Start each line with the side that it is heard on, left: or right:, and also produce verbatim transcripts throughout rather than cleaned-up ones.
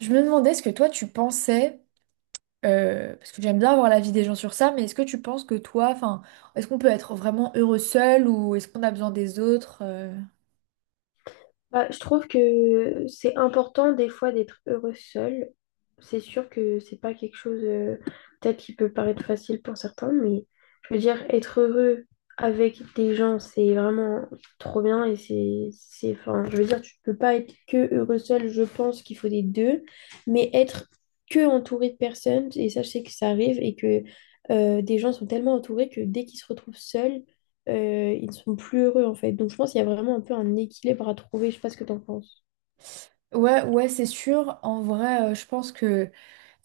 right: Je me demandais ce que toi tu pensais, euh, parce que j'aime bien avoir l'avis des gens sur ça, mais est-ce que tu penses que toi, enfin, est-ce qu'on peut être vraiment heureux seul ou est-ce qu'on a besoin des autres? euh
left: Bah, je trouve que c'est important des fois d'être heureux seul. C'est sûr que c'est pas quelque chose euh, peut-être qui peut paraître facile pour certains, mais je veux dire, être heureux avec des gens, c'est vraiment trop bien et c'est, c'est, enfin, je veux dire, tu peux pas être que heureux seul, je pense qu'il faut des deux, mais être que entouré de personnes, et ça, je sais que ça arrive et que euh, des gens sont tellement entourés que dès qu'ils se retrouvent seuls, euh, ils ne sont plus heureux en fait. Donc je pense qu'il y a vraiment un peu un équilibre à trouver. Je sais pas ce que tu en penses.
right: Ouais, ouais, c'est sûr. En vrai, euh, je pense que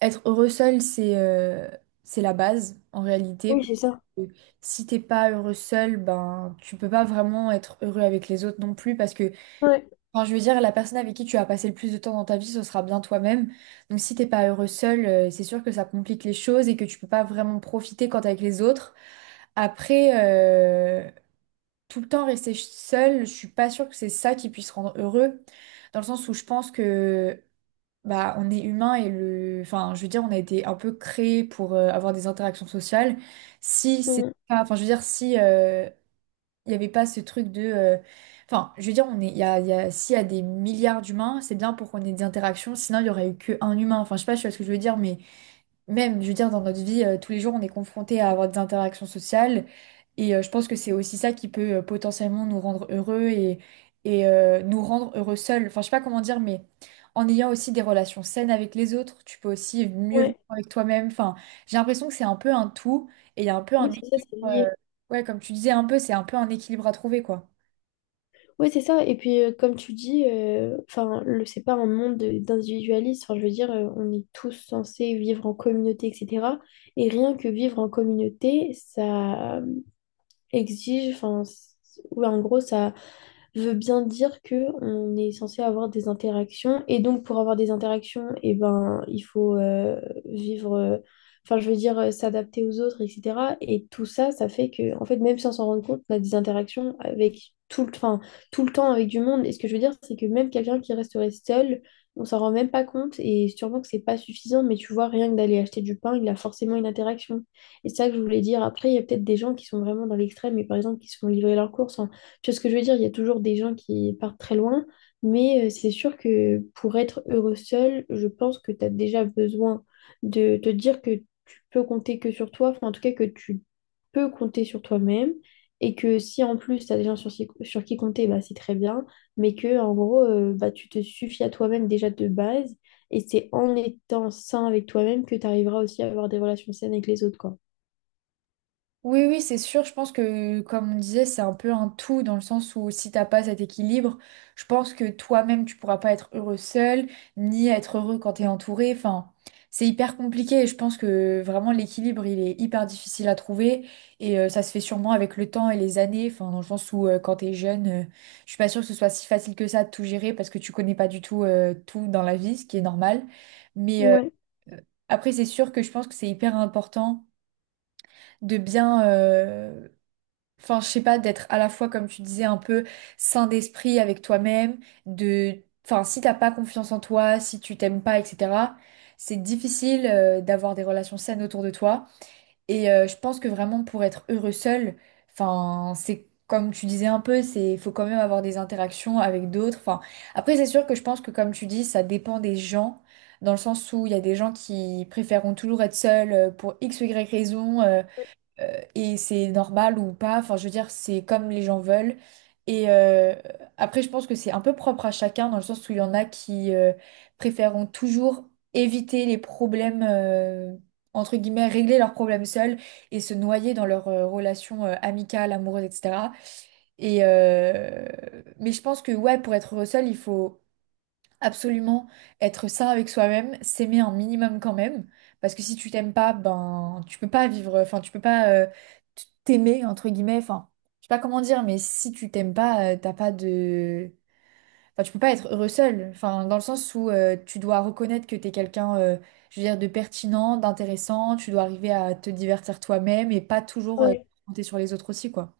right: être heureux seul, c'est euh, c'est la base en réalité.
left: Oui,
right: Parce
left: c'est ça.
right: que si t'es pas heureux seul, ben tu peux pas vraiment être heureux avec les autres non plus parce que,
left: Ouais,
right: enfin, je veux dire, la personne avec qui tu as passé le plus de temps dans ta vie, ce sera bien toi-même. Donc, si t'es pas heureux seul, euh, c'est sûr que ça complique les choses et que tu peux pas vraiment profiter quand t'es avec les autres. Après, euh, Tout le temps rester seul, je suis pas sûre que c'est ça qui puisse rendre heureux, dans le sens où je pense que bah on est humain et le, enfin, je veux dire, on a été un peu créé pour euh, avoir des interactions sociales. Si c'est
left: mm,
right: pas, enfin, je veux dire, si euh, il n'y avait pas ce truc de... euh, Enfin, je veux dire, on est, il y a, il y a- s'il y a des milliards d'humains, c'est bien pour qu'on ait des interactions, sinon il n'y aurait eu qu'un humain. Enfin, je sais pas, je sais pas ce que je veux dire, mais même, je veux dire, dans notre vie, euh, tous les jours, on est confronté à avoir des interactions sociales. Et euh, je pense que c'est aussi ça qui peut euh, potentiellement nous rendre heureux et, et euh, nous rendre heureux seuls. Enfin, je sais pas comment dire, mais en ayant aussi des relations saines avec les autres, tu peux aussi mieux vivre
left: ouais,
right: avec toi-même. Enfin, j'ai l'impression que c'est un peu un tout et il y a un peu
left: oui,
right: un
left: c'est ça,
right: équilibre.
left: c'est
right: euh,
left: lié.
right: ouais, comme tu disais, un peu, c'est un peu un équilibre à trouver, quoi.
left: Oui, c'est ça. Et puis, euh, comme tu dis, euh, enfin, le, c'est pas un monde de- d'individualisme. Enfin, je veux dire, euh, on est tous censés vivre en communauté, et cetera. Et rien que vivre en communauté, ça euh, exige, enfin, c- ouais, en gros, ça. Veut bien dire que on est censé avoir des interactions et donc pour avoir des interactions et ben il faut euh, vivre euh, enfin je veux dire euh, s'adapter aux autres etc et tout ça ça fait que en fait même sans s'en rendre compte on a des interactions avec tout le enfin, tout le temps avec du monde et ce que je veux dire c'est que même quelqu'un qui resterait seul on s'en rend même pas compte et sûrement que c'est pas suffisant mais tu vois rien que d'aller acheter du pain il a forcément une interaction et c'est ça que je voulais dire après il y a peut-être des gens qui sont vraiment dans l'extrême et par exemple qui se font livrer leurs courses tu vois ce que je veux dire? Il y a toujours des gens qui partent très loin, mais euh, c'est sûr que pour être heureux seul, je pense que tu as déjà besoin de te dire que tu peux compter que sur toi, enfin en tout cas que tu peux compter sur toi-même, et que si en plus tu as des gens sur, sur qui compter, bah, c'est très bien, mais que en gros, euh, bah, tu te suffis à toi-même déjà de base, et c'est en étant sain avec toi-même que tu arriveras aussi à avoir des relations saines avec les autres, quoi.
right: Oui, oui, c'est sûr. Je pense que, comme on disait, c'est un peu un tout dans le sens où si t'as pas cet équilibre, je pense que toi-même, tu pourras pas être heureux seul, ni être heureux quand t'es entouré. Enfin, c'est hyper compliqué et je pense que vraiment l'équilibre, il est hyper difficile à trouver et euh, ça se fait sûrement avec le temps et les années. Enfin, dans le sens où euh, quand t'es jeune, euh, je suis pas sûre que ce soit si facile que ça de tout gérer parce que tu connais pas du tout euh, tout dans la vie, ce qui est normal. Mais euh,
left: Ouais,
right: après, c'est sûr que je pense que c'est hyper important de bien, enfin, je sais pas, d'être à la fois, comme tu disais, un peu sain d'esprit avec toi-même, de… Enfin, si t'as pas confiance en toi, si tu t'aimes pas, et cetera, c'est difficile euh, d'avoir des relations saines autour de toi. Et euh, je pense que vraiment, pour être heureux seul, enfin, c'est comme tu disais un peu, c'est faut quand même avoir des interactions avec d'autres. Enfin, après, c'est sûr que je pense que, comme tu dis, ça dépend des gens, dans le sens où il y a des gens qui préféreront toujours être seuls euh, pour X ou Y raison. euh, euh, Et c'est normal ou pas. Enfin, je veux dire, c'est comme les gens veulent. Et euh, après, je pense que c'est un peu propre à chacun, dans le sens où il y en a qui euh, préféreront toujours éviter les problèmes, euh, entre guillemets, régler leurs problèmes seuls et se noyer dans leurs euh, relations euh, amicales, amoureuses, et cetera. Et, euh, mais je pense que, ouais, pour être heureux seul, il faut absolument être sain avec soi-même, s'aimer un minimum quand même, parce que si tu t'aimes pas, ben tu peux pas vivre, enfin tu peux pas euh, t- t'aimer entre guillemets, enfin je sais pas comment dire, mais si tu t'aimes pas, euh, t'as pas de, enfin tu peux pas être heureux seul, enfin dans le sens où euh, tu dois reconnaître que t'es quelqu'un, euh, je veux dire de pertinent, d'intéressant, tu dois arriver à te divertir toi-même et pas toujours euh,
left: ouais,
right: compter sur les autres aussi quoi.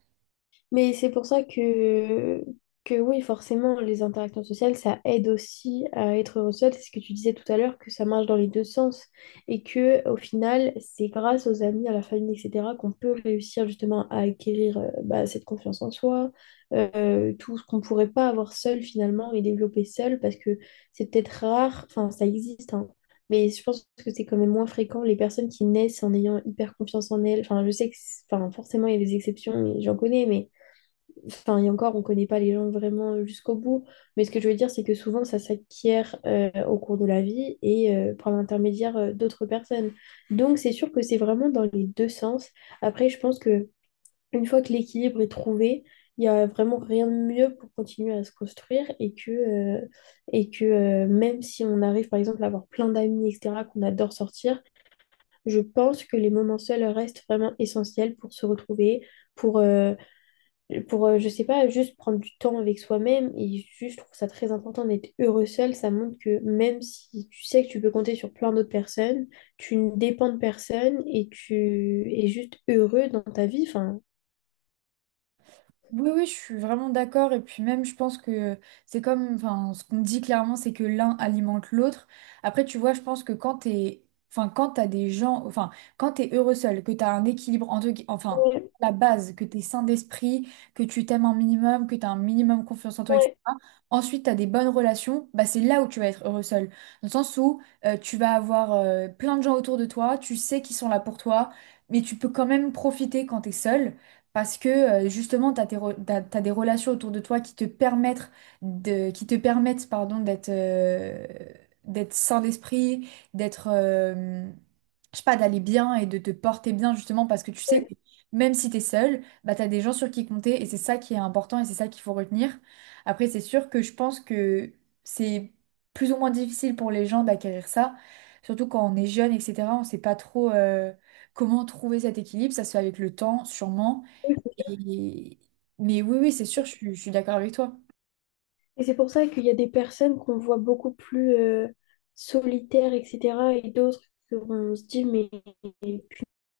left: mais c'est pour ça que, que oui, forcément, les interactions sociales, ça aide aussi à être heureux seul. C'est ce que tu disais tout à l'heure, que ça marche dans les deux sens. Et que au final, c'est grâce aux amis, à la famille, et cetera, qu'on peut réussir justement à acquérir euh, bah, cette confiance en soi, euh, tout ce qu'on ne pourrait pas avoir seul finalement et développer seul, parce que c'est peut-être rare, enfin ça existe, hein, mais je pense que c'est quand même moins fréquent les personnes qui naissent en ayant hyper confiance en elles. Enfin, je sais que, c'est- enfin, forcément, il y a des exceptions, et j'en connais, mais enfin, et encore, on ne connaît pas les gens vraiment jusqu'au bout, mais ce que je veux dire, c'est que souvent, ça s'acquiert euh, au cours de la vie et euh, par l'intermédiaire euh, d'autres personnes. Donc, c'est sûr que c'est vraiment dans les deux sens. Après, je pense que une fois que l'équilibre est trouvé, il n'y a vraiment rien de mieux pour continuer à se construire et que, euh, et que euh, même si on arrive, par exemple, à avoir plein d'amis, et cetera, qu'on adore sortir, je pense que les moments seuls restent vraiment essentiels pour se retrouver, pour, euh, et pour, euh, je sais pas, juste prendre du temps avec soi-même. Et juste, je trouve ça très important d'être heureux seul. Ça montre que même si tu sais que tu peux compter sur plein d'autres personnes, tu ne dépends de personne et tu es juste heureux dans ta vie. Enfin,
right: Oui, oui, je suis vraiment d'accord. Et puis même, je pense que c'est comme, enfin, ce qu'on dit clairement, c'est que l'un alimente l'autre. Après, tu vois, je pense que quand t'es, enfin, quand t'as des gens, enfin, quand t'es heureux seul, que t'as un équilibre entre, gui- enfin,
left: ouais,
right: la base, que t'es sain d'esprit, que tu t'aimes un minimum, que t'as un minimum confiance en toi,
left: ouais,
right: et cetera. Ensuite, t'as des bonnes relations, bah c'est là où tu vas être heureux seul. Dans le sens où euh, tu vas avoir euh, plein de gens autour de toi, tu sais qu'ils sont là pour toi, mais tu peux quand même profiter quand t'es seul. Parce que euh, justement, tu as des relations autour de toi qui te permettent, de, qui te permettent pardon, d'être euh, d'être sain d'esprit, d'être, euh, je sais pas, d'aller bien et de te porter bien justement parce que tu sais
left: ouais,
right: que même si tu es seul, bah, tu as des gens sur qui compter et c'est ça qui est important et c'est ça qu'il faut retenir. Après, c'est sûr que je pense que c'est plus ou moins difficile pour les gens d'acquérir ça, surtout quand on est jeune, et cetera. On sait pas trop euh, comment trouver cet équilibre. Ça se fait avec le temps, sûrement.
left: ouais,
right: Et- Mais oui, oui, c'est sûr, je suis, je suis d'accord avec toi.
left: et c'est pour ça qu'il y a des personnes qu'on voit beaucoup plus euh, solitaires, et cetera. Et d'autres qu'on se dit, mais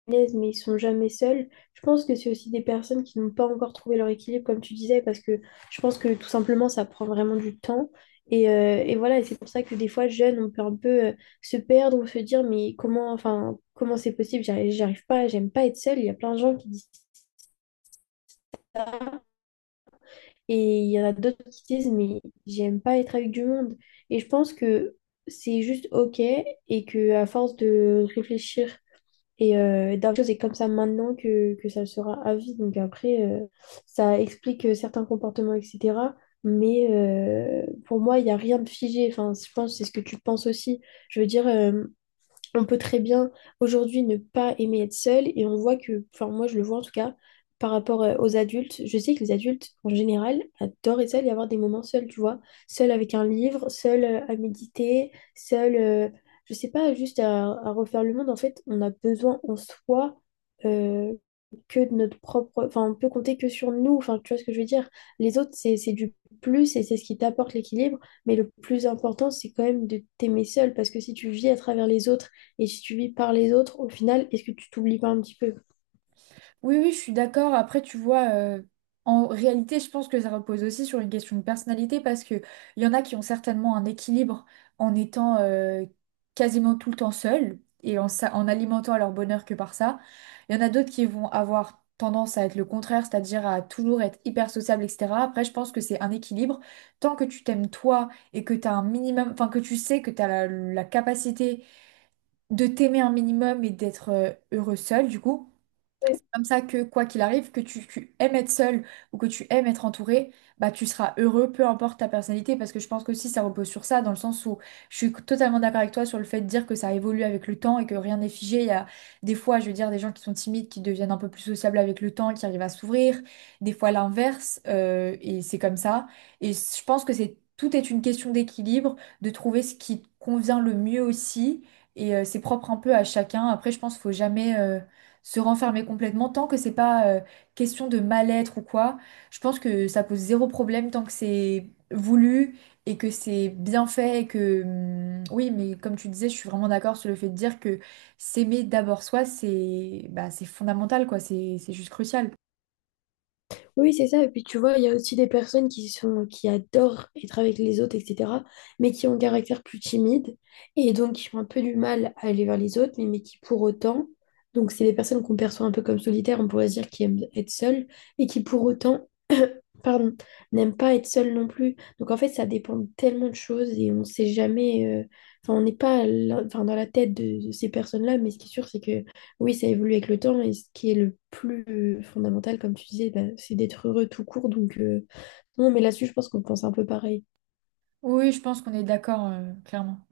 left: l'aise, mais ils sont jamais seuls. Je pense que c'est aussi des personnes qui n'ont pas encore trouvé leur équilibre, comme tu disais, parce que je pense que tout simplement, ça prend vraiment du temps. Et, euh, et voilà, et c'est pour ça que des fois, jeunes, on peut un peu euh, se perdre ou se dire, mais comment, enfin, comment c'est possible? J'arrive, J'arrive pas, j'aime pas être seule. Il y a plein de gens qui disent, et il y en a d'autres qui disent, mais j'aime pas être avec du monde. Et je pense que c'est juste OK et que à force de réfléchir et euh, Dark Chose est comme ça maintenant que, que ça le sera à vie. Donc après, euh, ça explique euh, certains comportements, et cetera. Mais euh, pour moi, il n'y a rien de figé. Enfin, je pense que c'est ce que tu penses aussi. Je veux dire, euh, on peut très bien aujourd'hui ne pas aimer être seul et on voit que, enfin moi je le vois en tout cas par rapport euh, aux adultes, je sais que les adultes en général adorent être seuls et avoir des moments seuls, tu vois, seuls avec un livre, seuls euh, à méditer, seuls, euh, je sais pas, juste à, à refaire le monde. En fait, on a besoin en soi euh, que de notre propre, enfin on peut compter que sur nous, enfin tu vois ce que je veux dire. Les autres c'est c'est du plus et c'est ce qui t'apporte l'équilibre, mais le plus important c'est quand même de t'aimer seul parce que si tu vis à travers les autres et suivi par les autres, au final, est-ce que tu t'oublies pas un petit peu?
right: Oui, oui, je suis d'accord. Après, tu vois, euh, en réalité, je pense que ça repose aussi sur une question de personnalité parce que il y en a qui ont certainement un équilibre en étant euh, quasiment tout le temps seuls et en, sa- en alimentant leur bonheur que par ça. Il y en a d'autres qui vont avoir tendance à être le contraire, c'est-à-dire à toujours être hyper sociable, et cetera. Après, je pense que c'est un équilibre. Tant que tu t'aimes toi et que tu as un minimum, enfin que tu sais que tu as la la capacité de t'aimer un minimum et d'être euh, heureux seul, du coup
left: Ouais.
right: comme ça que quoi qu'il arrive, que tu, tu aimes être seul ou que tu aimes être entouré, bah tu seras heureux, peu importe ta personnalité, parce que je pense que si ça repose sur ça, dans le sens où je suis totalement d'accord avec toi sur le fait de dire que ça évolue avec le temps et que rien n'est figé. Il y a des fois, je veux dire, des gens qui sont timides, qui deviennent un peu plus sociables avec le temps, qui arrivent à s'ouvrir, des fois l'inverse, euh, et c'est comme ça. Et je pense que c'est tout est une question d'équilibre, de trouver ce qui te convient le mieux aussi. Et euh, c'est propre un peu à chacun. Après, je pense qu'il faut jamais. euh, se renfermer complètement tant que c'est pas euh, question de mal-être ou quoi. Je pense que ça pose zéro problème tant que c'est voulu et que c'est bien fait et que hum, oui, mais comme tu disais, je suis vraiment d'accord sur le fait de dire que s'aimer d'abord soi, c'est bah, c'est fondamental quoi, c'est c'est juste crucial.
left: Oui, c'est ça. Et puis tu vois, il y a aussi des personnes qui sont, qui adorent être avec les autres, et cetera, mais qui ont un caractère plus timide et donc qui ont un peu du mal à aller vers les autres, mais, mais qui pour autant, donc c'est des personnes qu'on perçoit un peu comme solitaires, on pourrait se dire qui aiment être seules et qui pour autant pardon, n'aime pas être seul non plus. Donc en fait, ça dépend de tellement de choses et on sait jamais. euh, Enfin, on n'est pas là- enfin, dans la tête de, de ces personnes-là, mais ce qui est sûr, c'est que oui, ça évolue avec le temps et ce qui est le plus euh, fondamental, comme tu disais, bah, c'est d'être heureux tout court. Donc euh, non, mais là-dessus, je pense qu'on pense un peu pareil.
right: Oui, je pense qu'on est d'accord euh, clairement.